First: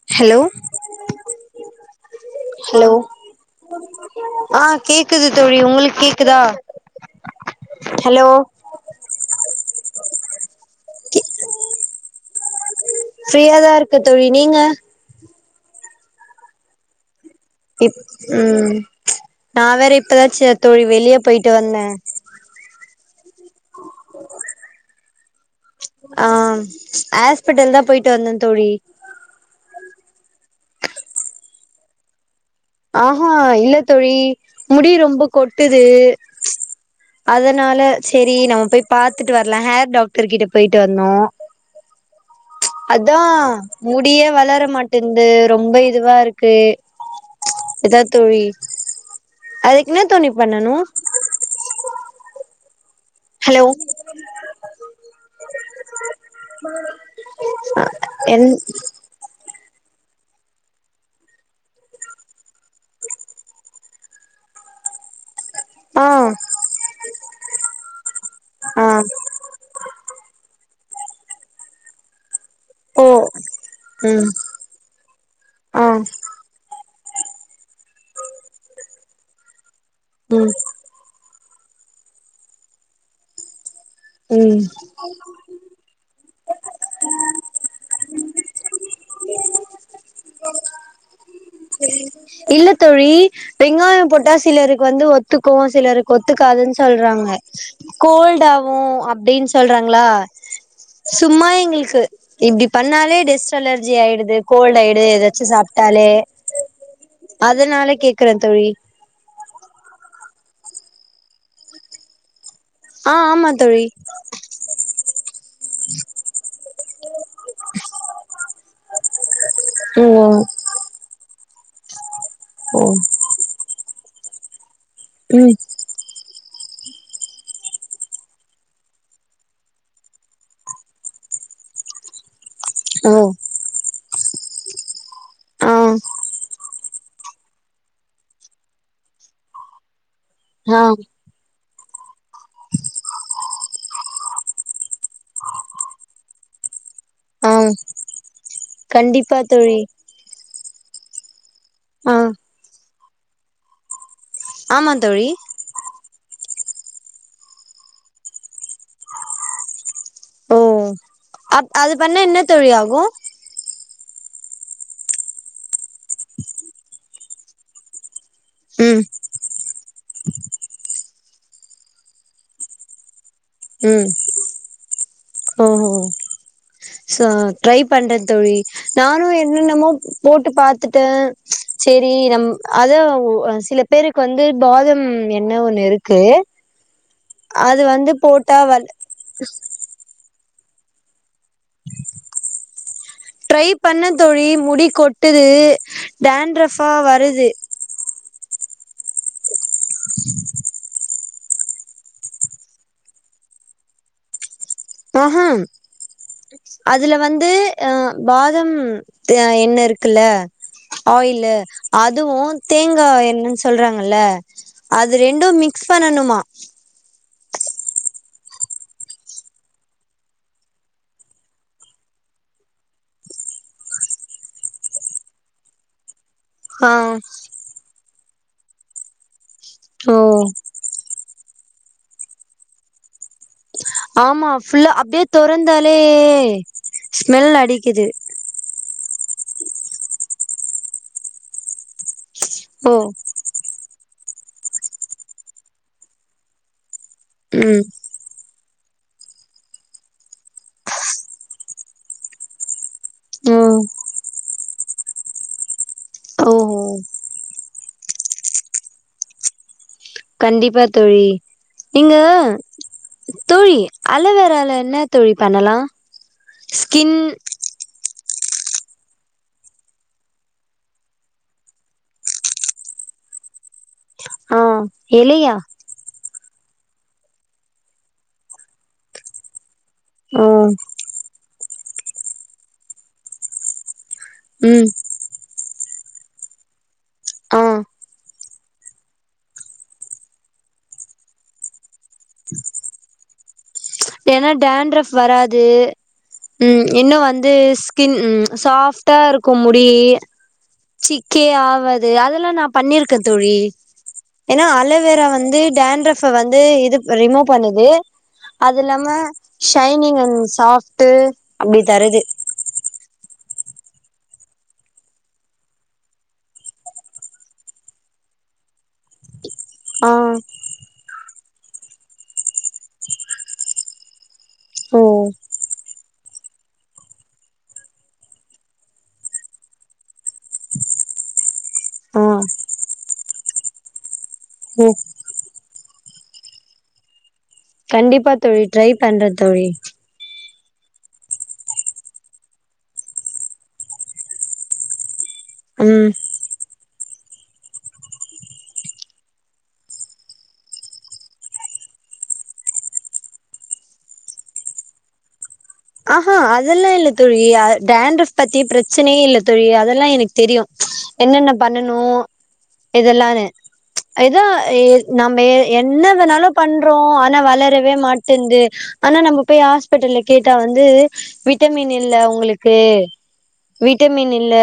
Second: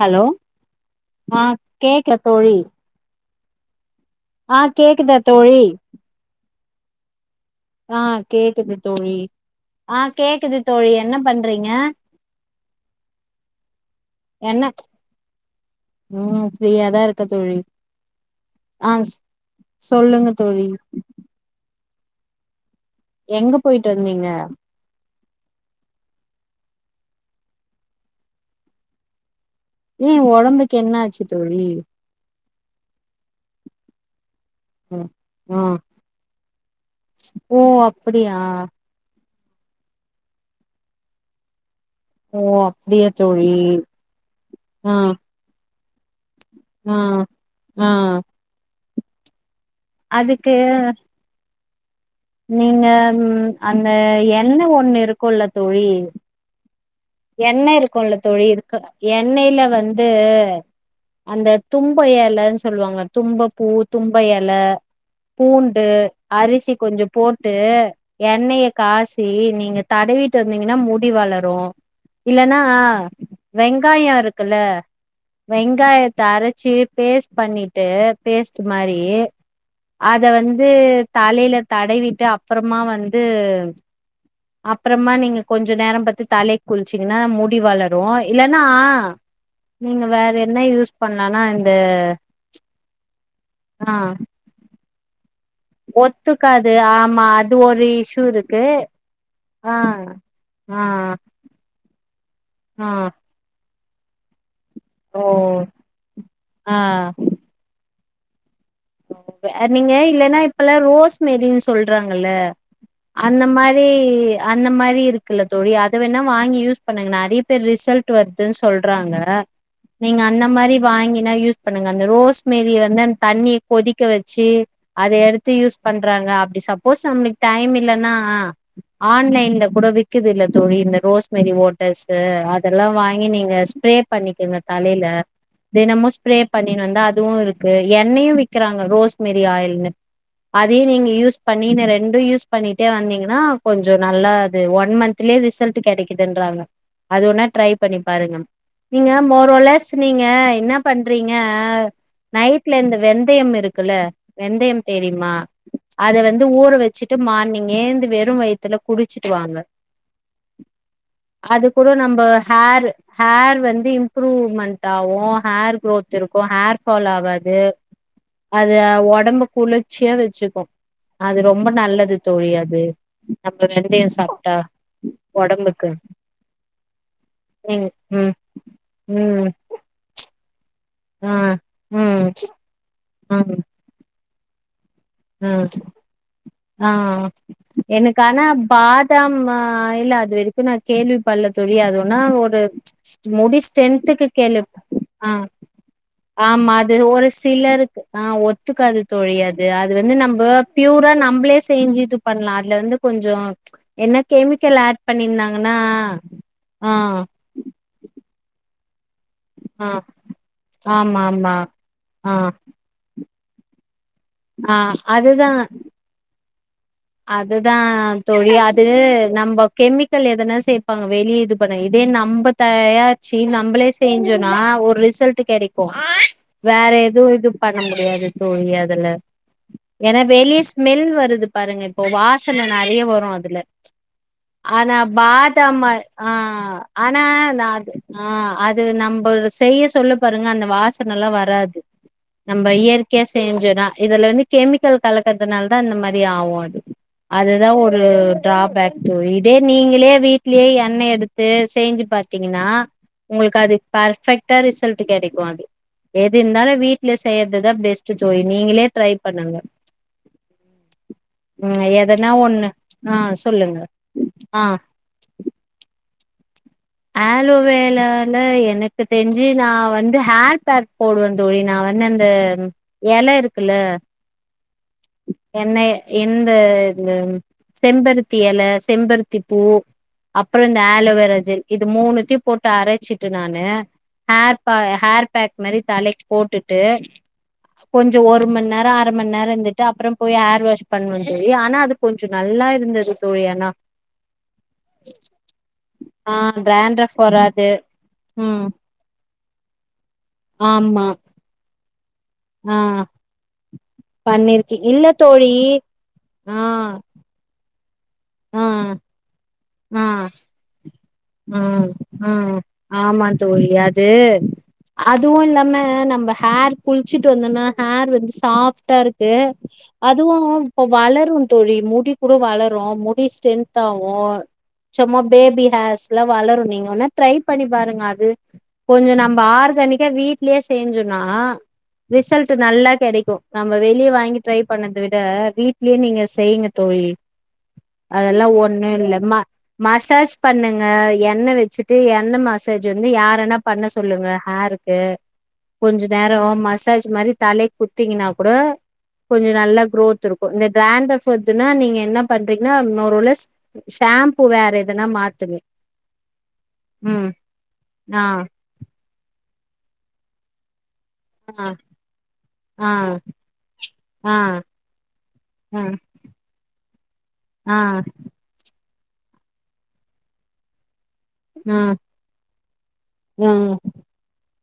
hello ஆ கேக்ல தோழி ஹலோ ஆ கேக்குது தோழி உங்களுக் கேக்குதா ஆ ஹலோ கேக்குது தோழி ஆ கேக்குது தோழி என்ன பண்றீங்க ஃப்ரியாதா ருக் என்ன ம் ஃப்ரீயாதா ருக்க தோழி இப் உம் ஆ நா வேற இப்பதா ச தோழி வெளிய போயிட்டு வந்த எங்க போயிட்டு வந்தீங்க ஆ ஹாஸ்பிட்டல் தா போய்ட்டு வந்தே தோழி ஏ ஒடம்புக்கு என்னாச்சு தோழி ஆஹா இல்ல தோழி முடி ம் ரொம்ப ஆ கொட்டுது ஓ அதனால செரி அப்டியா நம்ம போய் பாத்துட்டு வர்லா ஹேர் டாக்டர் கிட்ட போயிட்டு வந்தோ ஓ அப்டியா அதான் தோழி முடியே வளர ஆ மாட்டேங்து ரொம்ப இதுவா இருக்கு ஆ ஆ இதா தோழி அதுக்கு என்ன தோழி அதுக்கு பண்ணணும் நீங்க ஹலோ அந்த எண்ண ஒண்ணு இருக்கும்ல தோழி [inaudible] எண்ணெய் இருக்கும்ல தோழி என் இதுக்கு எண்ணெயில வந்து அந்த தும்ப எலன்னு சொல்லுவாங்க தும்ப பூ தும்ப எல பூ ட்டு ஆ அரிசி கொஞ்சம் போட்டு எண்ணெய ஆ காசி நீங்க தடவிட்டு வந்தீங்கன்னா முடி வளரும் இல்லன்னா ஓ வெங்காயம் ம் இருக்குல்ல ஆ வெங்காயத்த அரைச்சு பேஸ்ட் பண்ணிட்டு பேஸ்ட் மாறி அத ம் வந்து தலையில தடவிட்டு அப்புறமா வந்து ம் அப்புறமா நீங்க கொஞ்ச நேரம் பாத்து தலைக்கு குளிச்சீங்கன்னா முடி வளரும் இல்லன்னா நீங்க வேற என்ன யூஸ் பண்ணலா இந்த இல்லத்தோழி ஆ வெங்காயம் போட்டா சிலருக்கு வந்து ஒத்துக்கும் சிலருககு ஒத்துக்காது ஒத்துக்காதுன்னு ஆமா சொல்றாங்க அது ஒரு இஷ்யூ கோல்ட் இருக்கு ஆவும் அப்படின்னு ஆ சொல்றாங்களா ஆ சும்மா எங்களுக்கு இப்டி ஆ பண்ணாலே டெஸ் ட்டு அலர்ஜி ஆயிடுது கோல்டு ஆயிடுது ஓ ஏதாச்சு சாப்பிட்டாலே ஆ அதனால கேக்குறேன் தோழி நீங்க இல்லன்னா இப்பெல்லாம் ரோஸ் மேரின்னு சொல்றாங்கல்லே ஆ அந்த ஆமா மாறி தோழி அந்த மாறி இருக்குல்ல தோழி அத வேணா வாங்கி யூஸ் பண்ணுங்க நிறைய பேர் ரிசல்ட் வருதுன்னு சொல்றாங்க நீங்க ம் அந்த மாறி வாங்கினா யூஸ் பண்ணுங்க அந்த ரோஸ் மேரி ஓ வந்து தண்ணிய கொதிக்க வெச்சு அத எடுத்து ம் யூஸ் பண்றாங்க அப்டி சப்போஸ் நம்மளுக்கு டைம் இல்லன்னா ஆன்லைன்ல கூட விக்குதில்ல தோழி இந்த ரோஸ்மேரி ஓட ஸ்சு அதேல்லாம் ஓ வாங்கி நீங்க ஸ்பிரே பண்ணிக்கோங்க தலையில ஆ தினமும் ஸ்பிரே பண்ணினு வந்தா அதுவும் இருக்கு எண்ணெயையும் விக்கிறாங்க ரோஸமேரி ஆயில் ஆ அதையும் நீங்க யூஸ் பண்ணி ரெண்டும் யூஸ் பண்ணிட்டே வந்தீங்கன்னா கொஞ்சம் நல்லா அது ஒன் மந்திலேயே ரிசல்ட் கிடைக்கதுங்குறாங்க அது வேண்ணுன ஆ ட்ரை பண்ணி பாருங்க நீங்க கண்டிப்பா மோர் ஓர் தோழி லெஸ் நீங்க என்ன பண்றீங்க ஆ நைட்ல இந்த வெந்தயம் இருக்குல்ல வெந்தயம் ஆமா தோழி தெரியுமா அத வந்து ஊற வச்சிட்டு மார்னிங்கேந்து வெறும் வயிறத்துல குடிச்சுட்டு வாங்க ஓ அது அப் கூட பண்ணா நம்ம என்ன தோழி ஹேர் ஆகு ஹேர் வந்து இம்ப்ரூவ்மெண்ட் ஆகும் ஹேர் குரோத் இருக்கும் ஹேர் ஃபால் ஆகாது அது ம் உடம்பு குளிர்ச்சியா வெச்சிக்கும் அது ரொம்ப நல்லது தோழி அது அந்த ம் வெந்தயம் சாப்பிட்டா உடம்புக்கு ஓஹோ சோ ட்ரை பண்றேன் ம் தோழி நானும் ம் என்ன என்னமோ போட்டு பாத்துட்டேன் ஆ சரி ம் நம் அத ம் சில பேருக்கு வந்து பாதம் எண்ணெய் ம் ஒண்ணு இருக்கு ஆ அது வந்து எனக்கு ஆனா போட்டா வ பாதாம் ஆயில் அது வரைக்கும் நான் கேள்வி பல்லத் தோழி அதுன்னா ஒரு முடி ஸ்ட்ரென்துக்கு கேளு விட்டுது ஆமா அது ஒரு சிலருக்கு ஆ ஒத்துக்காது தோழி அது வந்து நம்ப ப்யூரா நம்மளே செஞ்சு இது பண்ணலாம் அதுல வந்து கொஞ்சம் என்ன கெமிக்கல் ஆட் ஆஹா பண்ணியிருந்தாங்கன்னா ஆ அதுல வந்து ஆ பாதம் அ எண்ணெய் ஆ இருக்குல்ல ஆமா ஆமா ஆயிலு ஆ அதுவு தேங்காய் எண்ணெனு சொல்றாங்கல ஆ அது அதுதா ரெண்டும் மிக்ஸ் பண்ணணுமா அதுதா தோழி அது நம்ப கெமிக்கல் எதனா சேப்பாங்க வெளியே இது பண்ண இதே நம்ம தயாரிச்சு நம்மளே செஞ்சோனா ஒரு ரிசல்ட் கிடைக்கு வேற ஆ எதுவு இது பண்ண முடியாது தோழி அதுல ஏனா ஓ வெளிய ஸ்மெல் வர் பாருங்க இப்போ வாசன நெறய வரு அது ஆமா ஃபுல்லா ஆனா அப்டியே பாதாம் தொறந்தாலே ஆயில் ஆ ஆனா ஸ்மெல் நா அது அடிக்குது ஆ அ நம்ப செய்ய சொல்ல பாருங்க அந்த வாசனலா வராது நம்ம ஓ இயற்கையா செஞ்சோனா இதுல வந்து கெமிக்கல் கலக்கறதுனால தா அந்த மாரி ஆவு அது அதுதா ம் ஒரு டிராபோக் தோழி இதே நீங்களே வீட்லேயே எண்ண எடுத்து செஞ்சு பாத்தீங்கன்னா ஓ உங்களுக்கு அது பர்ஃபெக்ட்டா ரிசல்ட் கிடைக்கு அது எது இருந்தாலு ஓஹோ வீட்ல செய்றதுதா பெஸ்ட் தோழி நீங்களே ட்ரை பண்ணுங்க கண்டிப்பா தோழி ம் நீங்க எதனா ஒண்ணு ஆ தோழி சொல்லுங்க ஆ அலோவேரால தோழி பண்ணலா ஸ்கின் அ [unintelligible] வேரால எனக்கு தெரிஞ்சு நா வந்து ஹேர் பேக் போடுவே தோழி நா வந்து அந்த எல இருக்குல்ல ஆ எ [inaudible] யா என்ன எந்த இது செம்பருத்தி எல செம்பருத்தி பூ ஓ அப்றோ இந்த ஆலோவேரா ஜெல் இது மூணுத்தையு போட்டு அரச்சிட்டு நானு ஹேர் ப ம் ஹேர் பேக் மாரி தலைக்கு போட்டுட்டு ஆ கொஞ்சோ ஒரு மண் நேரோ அர மண் நேரோ இருந்துட்டு அப்றோ போய் ஹேர் வாஷ் பண்ணுவே தோழி ஆனா அது கொஞ்சோ நல்லா இருந்தது தோழி ஆனா ஏனா டேண்ட்ரப் வராது ஆ ம் இன்னு ட்ராண்ட்ரஃப் வந்து வராது ஸ்கின் ம் ஷாஃப்டா இருக்கு முடி ஆமா கே ஆவாது அதெல்லா நா ஆ பண்ணிருக்கே தோழி ஏனா பண்ணிருக்கே இல்ல அலோவேரா தோழி வந்து டேன்ட்ரஃப்ப வந்து ஆ இது ரிமூவ் பண்ணுது ஆ அது இல்லாம ஆ ஷைனிங் அண்ட் சாஃப்ட் ம் ம் ஆமா தோழி அது அதுவு இல்லாம நம்ம ஹேர் குளிச்சுட்டு வந்தோம்னா ஹேர் வந்து சாஃப்ட்டாருக்கு ஆ அதுவு இப்ப வளரு தோழி முடி கூட வளரு முடி ஸ்ட்ரென்த் ஆவு ஓ சும்மா பேபி ஹேர்ஸ்லா வளரு நீங்க வேனா ட்ரை பண்ணி பாருங்க அது கொஞ்சோ நம்ம ஆர்கானிக்கா வீட்லயே செஞ்சோனா ஆ ரிசல்ட் நல்லா கிடைக்கு நம்ம வெளிய வாங்கி ட்ரை ஓ பண்ணத வீட் க்ளீனிங்க செய்ங்க தோழி கண்டிப்பா அதெல்லா தோழி ஒண்ணு ட்ரை இல்ல பண்றே ம தோழி மசாஜ் பண்ணுங்க எண்ண வச்சுட்டு எண்ண மசாஜ் வந்து யார வேனா பண்ண சொல்லுங்க ஹேருக்கு கொஞ்ச ம் நேரோ மசாஜ் மாரி தலைக்கு குத்தீங்கன்னா கூட கொஞ்சோ நல்லா குரோத் இருக்கு இந்த டிராண்ட்ரப் வருதுனா நீங்க என்ன பண்றீங்கன்னா இன்னொர் வேளை சி ஷாம்பூ வேற எதனா மாத்துவு ஆஹா அதெல்லா இல்ல தோழி அ ஆ டேன்ட்ரப் பத்தி பிரச்சனயே இல்ல தோழி அதெல்லா எனக்கு தெரியு என்னென்ன ஆ பண்ணனும ஆ இதெல்லானு ஆ ஏதோ எ நம்ம ஆ என்ன வேணாலு பண்றோ ஆனா ஆ வளரவே ஆ மாட்டேந்து ஆனா நம்ம பேய் ஹாஸ்பிட்டல்ல கேட்டா வந்து விட்டமின் இல்ல உங்களுக்கு ஆ விட்ட மீன் இல்ல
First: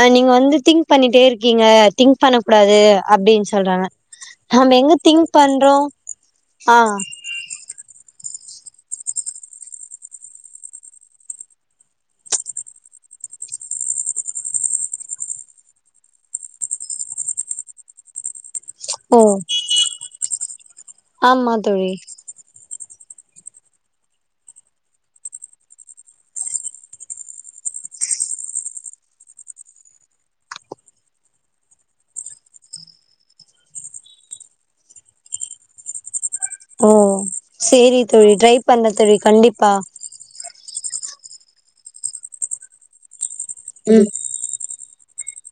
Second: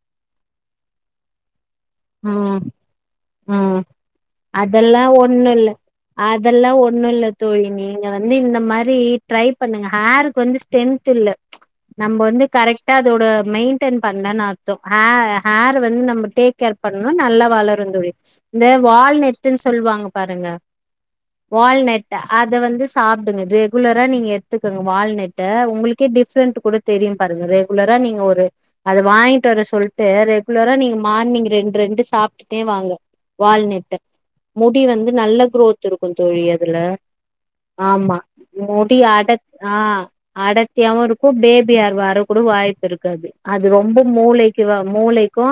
அ நீங்க வந்து திங்க் பண்ணிட்டே இருக்கீங்க திங்க் ஆ பண்ணபுடாது அப்டின்னு ஆ சொல்றாங்க நம்ம எங்க அதெல்லா திங்க் ஒண்ணு இல்ல பண்றோ அதெல்லா ஆ ஒண்ணு இல்ல தோழி நீங்க வந்து இந்த மாரி ட்ரை பண்ணுங்க ஹேருக்கு வந்து ஸ்ரென்த் இல்ல நம்ம வந்து கரெக்டா அதோட மெயின்டென் பண்லன்னு அர்த்தோ ஹ ஹேர் வந்து நம் டே க்கேர் பண்ணா நல்லா வளரு தோழி இந்த ஓ வால்நெட்டுன்னு சொல்லுவாங்க பாருங்க ஆமா தோழி வால்நெட் ட அத வந்து சாப்டுங்க ரெகுலரா நீங்க எத்துக்கங்க வால்நெட்ட உங்களுக்கே டிஃபரெண்ட் குடு தெரியு பாருங்க ரெகுலரா நீங்க ஒரு அத வாங்கிட்டு வர சொல்ட்டு ரெகுலரா நீங்க மார்னிங் ரெண்டு ரெண்டு சாப்ட்டுட்டே வாங்க வால்நெட்ட முடி வந்து நல்ல குரோத் இருக்கு தோழிய துல ஓ சேரி ஆமா தோழி ட்ரை பண்ற முடி தோழி அட கண்டிப்பா ஆ அடத்தியாவுருக்கு பேபிகேர் வர கூட வாய்ப்பு இருக்கு அது அது ரொம்ப மூளை க்கிவ மூளைக்கு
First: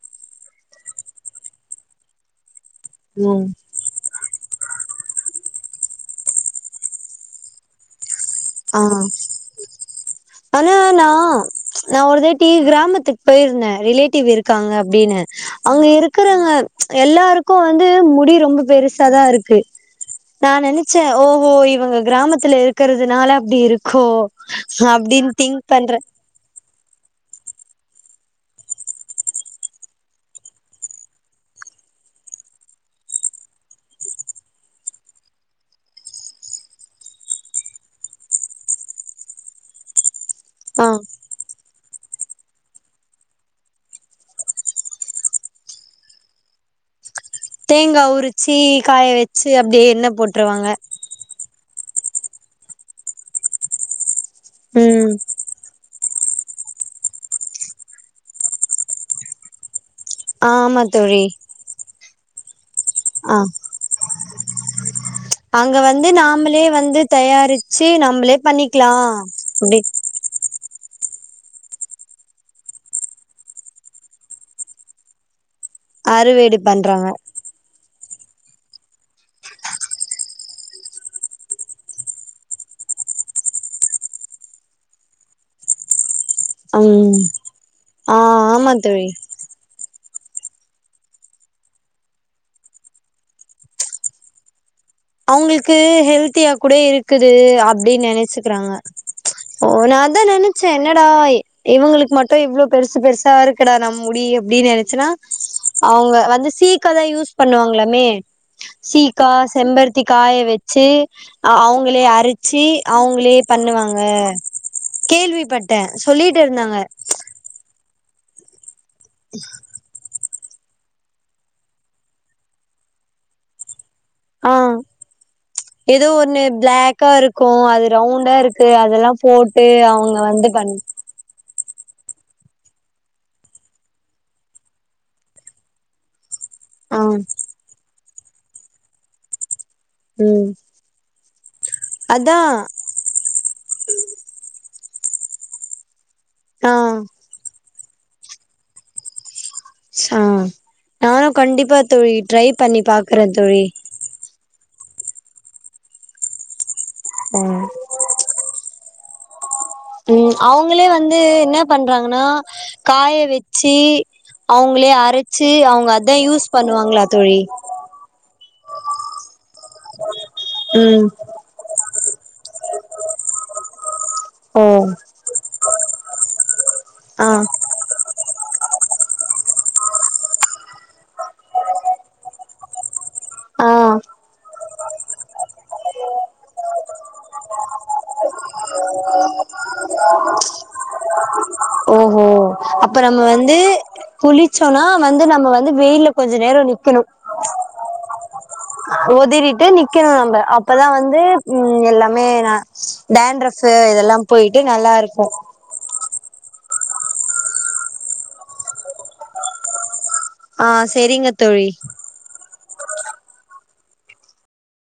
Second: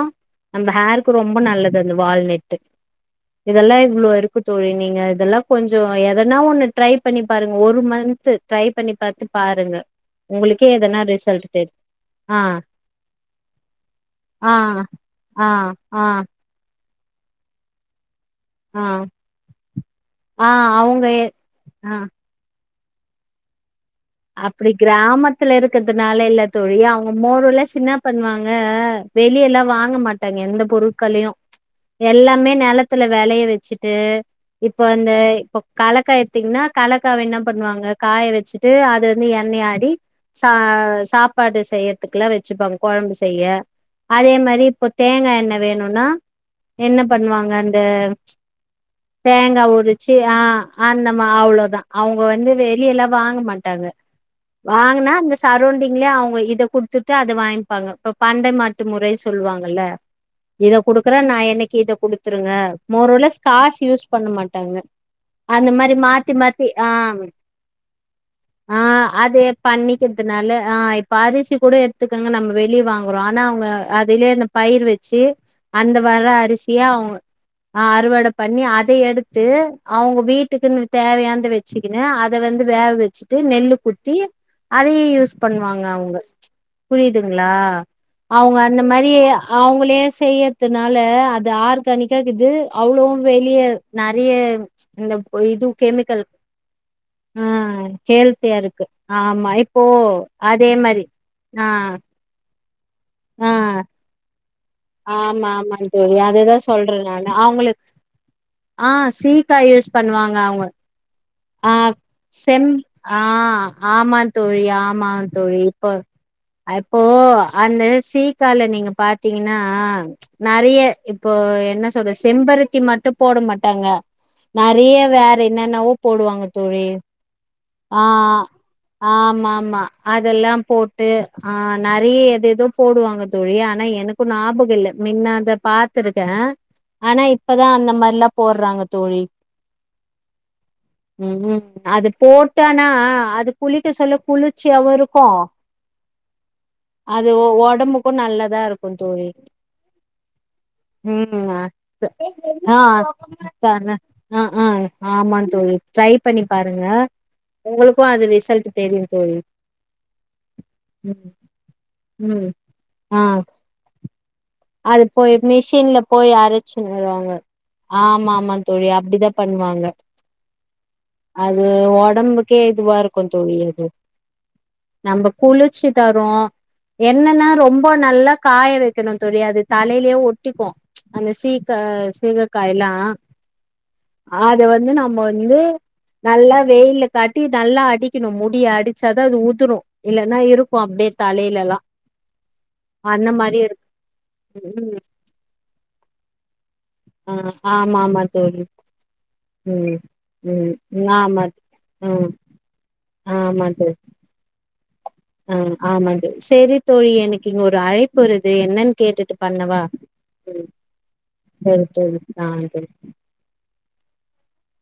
அந்த ஹேருக்கு ரொம்ப நல்லது அந்த வால்நெட்டு இதெல்லா இவ்ளோ இரு க்குத் தோழி நீங்க இதெல்லா கொஞ்சோ எதனா ஒண்ணு ட்ரை பண்ணி பாருங்க ஒரு மந்து ட்ரை ஆ பண்ணி பாத்து பாருங்க உங்களுக்கே ஆனா எதனா நா ரிசல்ட் தெரியு நா ஒரு ஆ தேட்டி கிராமத்துக்கு போயிருந்தே ரிலேட்டிவ் ஆ இருக்காங்க அப்டினு ஆ அங்க ஆ இருக்கறவங்க எல்லாருக்கு வந்து முடி ரொம்ப ஆ பெருசாதா இருக்கு ஆ நா நெனச்சே அவங்க ஓஹோ ஆ இவுங்க கிராமத்துல இருக்கிறதுனால இப்டி இருக் அப்டி கிராமத்துல பண்றே இருக்கிறதுனால இல்ல தோழி அவுங்க மோர்ஓலெஸ் என்ன பண்ணுவாங்க வெளியெல்லா வாங்க மாட்டாங்க எந்த பொருட்களையு எல்லாமே நெலத்துல வெளைய வச்சுட்டு இப்போ அந்த இப்போ கலாக்கா எடுத்தீங்கன்னா கலாக்காவ என்ன பண்ணுவாங்க காய வச்சுட்டு அ அத வந்து எண்ணயாடி ச ஆ சாப்பாடு செய்றத்துக்கெல்லா வச்சுப்பாங்க கொழம்பு செய்ய அதே மாரி இப்போ தேங்காயெண்ண வேணுனா என்ன பண்ணுவாங் க அந்த தேங்கா உரிச்சி காய வச்சு தேங்கா அப்டியே எண்ணெ உரிச்சு ஆ போட்ருவாங்க அந்தமா அவ்ளோதா அவுங்க வந்து வெளியெல்லா வாங்க மாட்டாங்க வாங்கனா ம் அந்த ஸ் சரௌண்டிங்லே அவுங்க இத குடுத்துட்டு அத வாங்கிப்பாங்க இப்ப பண்டை மாட்டு முறை சொல்வாங்கல்ல இத ஆமா குடுக்குறே தோழி நா என்னைக்கி இத குடுத்துருங்க ஆ மோர்ஓலெஸ் காஸ் யூஸ் பண்ண மாட்டாங்க அந்த மாரி மாத்தி மாத்தி ஆ சீ நம்ளே பண்ணிக்லா அப்டி அதுனால ஆ இப்ப அரிசி கூட எத்துக்குங்க நம்ம வெளிய வாங்குறோ ஆனா அவுங்க அதிலேந்த பயிர் வச்சு அந்த வர்ற அறுவடை அரிசிய பண்றாங்க அவுங் ஆ அறுவட பண்ணி அத எடுத்து அவுங்க வீட்டுக்குன் தேவயாந்த வச் வச்சுக்கினு அத வந்து வேவச்சு ட்டு நெல்லு குத்தி அதையே யூஸ் பண்ணுவாங்க அவுங்க ம் புரிதுங்ளா ஆ அவுங்க ஆமா அந்த தோழி மாரியே அவுங்களே செய்யதுனால அது ஆர்கானிக்காக்கிது அவ்ளோவு வெளிய நெறைய இந்த இது அவுங்ளுக்கு கெமிக்கல் ஹெல்த்தியா கூட இருக்குது ஆ அப்டின் ஹெல்த்தியா நெனச்சுக்கிறாங்க இருக்கு ஆமா ஓ இப்போ நா அதா நெனச்ச அதே மாரி என்னடா ஆ இவுங்களுக்கு மட் டு இவ்ளோ பெருசு பெருசா ஆ இருக்குடா நம் முடி அப்டீன் நென ச்சுனா ஆமா ஆமா தோழி அவுங்க வந்து அததா சொல்றே சீக்காதா நானு யூஸ் அவங்களுக்கு பண்ணுவாங்ளாமே ஆ சீக்கா யூஸ் செம்பர் பண்ணுவாங்க த்திக்காய அவங்க வெச்சு ஆ அவுங்களே அரச்சு செம் ஆ அவுங்களே பண்ணுவாங்க ஆமா தோழி ஆமா தோழி கேள்விப்பட்டே இப்போ சொல்லீட்டிருந்தாங்க அப்போ அந்த சீயக்கால நீங்க பாத்தீங்கன்னா நறைய இப்போ என்ன சொல்றது செம்பருத்தி மட்டு போட மாட்டாங்க ஆ நறைய வேற என்னன்னவோ ஏதோ ஒண்ணு போடுவாங்க தோழி பிளாக்கா இருக்கு அது ஆ ரவுண்டா இருக்கு அதெல்லா ஆமா போட்டு ஆமா அவங்க வந்து அதெல்லாம் பண் போட் டு ஆ நறைய எதெதோ போடுவாங்க தோழி ஆனா எனக் இப்போ ஞாபக இல்ல மின்ன அத பாத்துருக்கே ஆ ஆனா இப் இப்பதா அந்த மாரில்லா போட்றாங்க தோழி ம் ம் ம் அது அதா போட்டானா அது குளிக்க சொல்ல குளிச்ர்சியாவு இருக்கு ஆ அது ஒடம்புக் கு நல்லதா இருக்கு தோழி ஆ நானு ம் கண்டிப்பா அது தோழி ட்ரை ஆ பண்ணி பாக்குறே தோழி தான அ அ ஆமா தோழி ட்ரை பண்ணி பாருங்க உங்களுக்கு அது ரிசல்ட்டு தெரியு தோழி ம் அவுங்களே வந்து ம் என்ன பண்றாங்கன்னா ம் காய ஆ வெச்சு சி அவுங்களே அது போய் அரச்சு அவுங்க மிஷின்ல அதா போய் யூஸ் அரைச்சுனு பண்ணுவாங்களா வருவாங்க தோழி ஆமா ஆமா தோழி அப்டிதா பண்ணுவாங்க ம் அது ஒடம்புக்கே இதுவா இருக்கு தோழி அது ஓ நம்ப குளிர்ச்சி தரு ஆ என்னன்னா ரொம்ப நல்லா காய வைக்கணு தோழி அது தலைலயே ஒட்டிக்கு அந்த சீக்கா சீகக்காயல்லா ஆ அத வந்து நம்ம வந்து நல்லா வெயில்ல காட்டி நல்லா அடிக்கணு முடிய அடிச்சாதா அது உதுரு இல்லேன்னா இருக்கு அப்டியே தலைலெல்லா ஓஹோ அப்ப நம்ம வந்து குளிச்சோன்னா ம் வந்து நம்ம வந்து வெயில்ல கொஞ்ச நேரோ நிக் ஆ ஆமா ஆமா தோழி உதறிட்டு ம் நிக்கணும் நம்ப அப்பதா ம் வந்து ஆமா எல்லாமே ம் ந ஆமா டேண்ட்ரஃப்பு தோழி இதெல்லாம் போயிட்டு நல்லா இருக்கு ஆ ஆமாங்க செரி தோழி எனக்கு இங்க ஒரு அழைப்பு வருது என்னன்னு கேட்டுட்டு பண்ணவா ஆ ம் செரிங்க தோழி செரி தோழி ஆ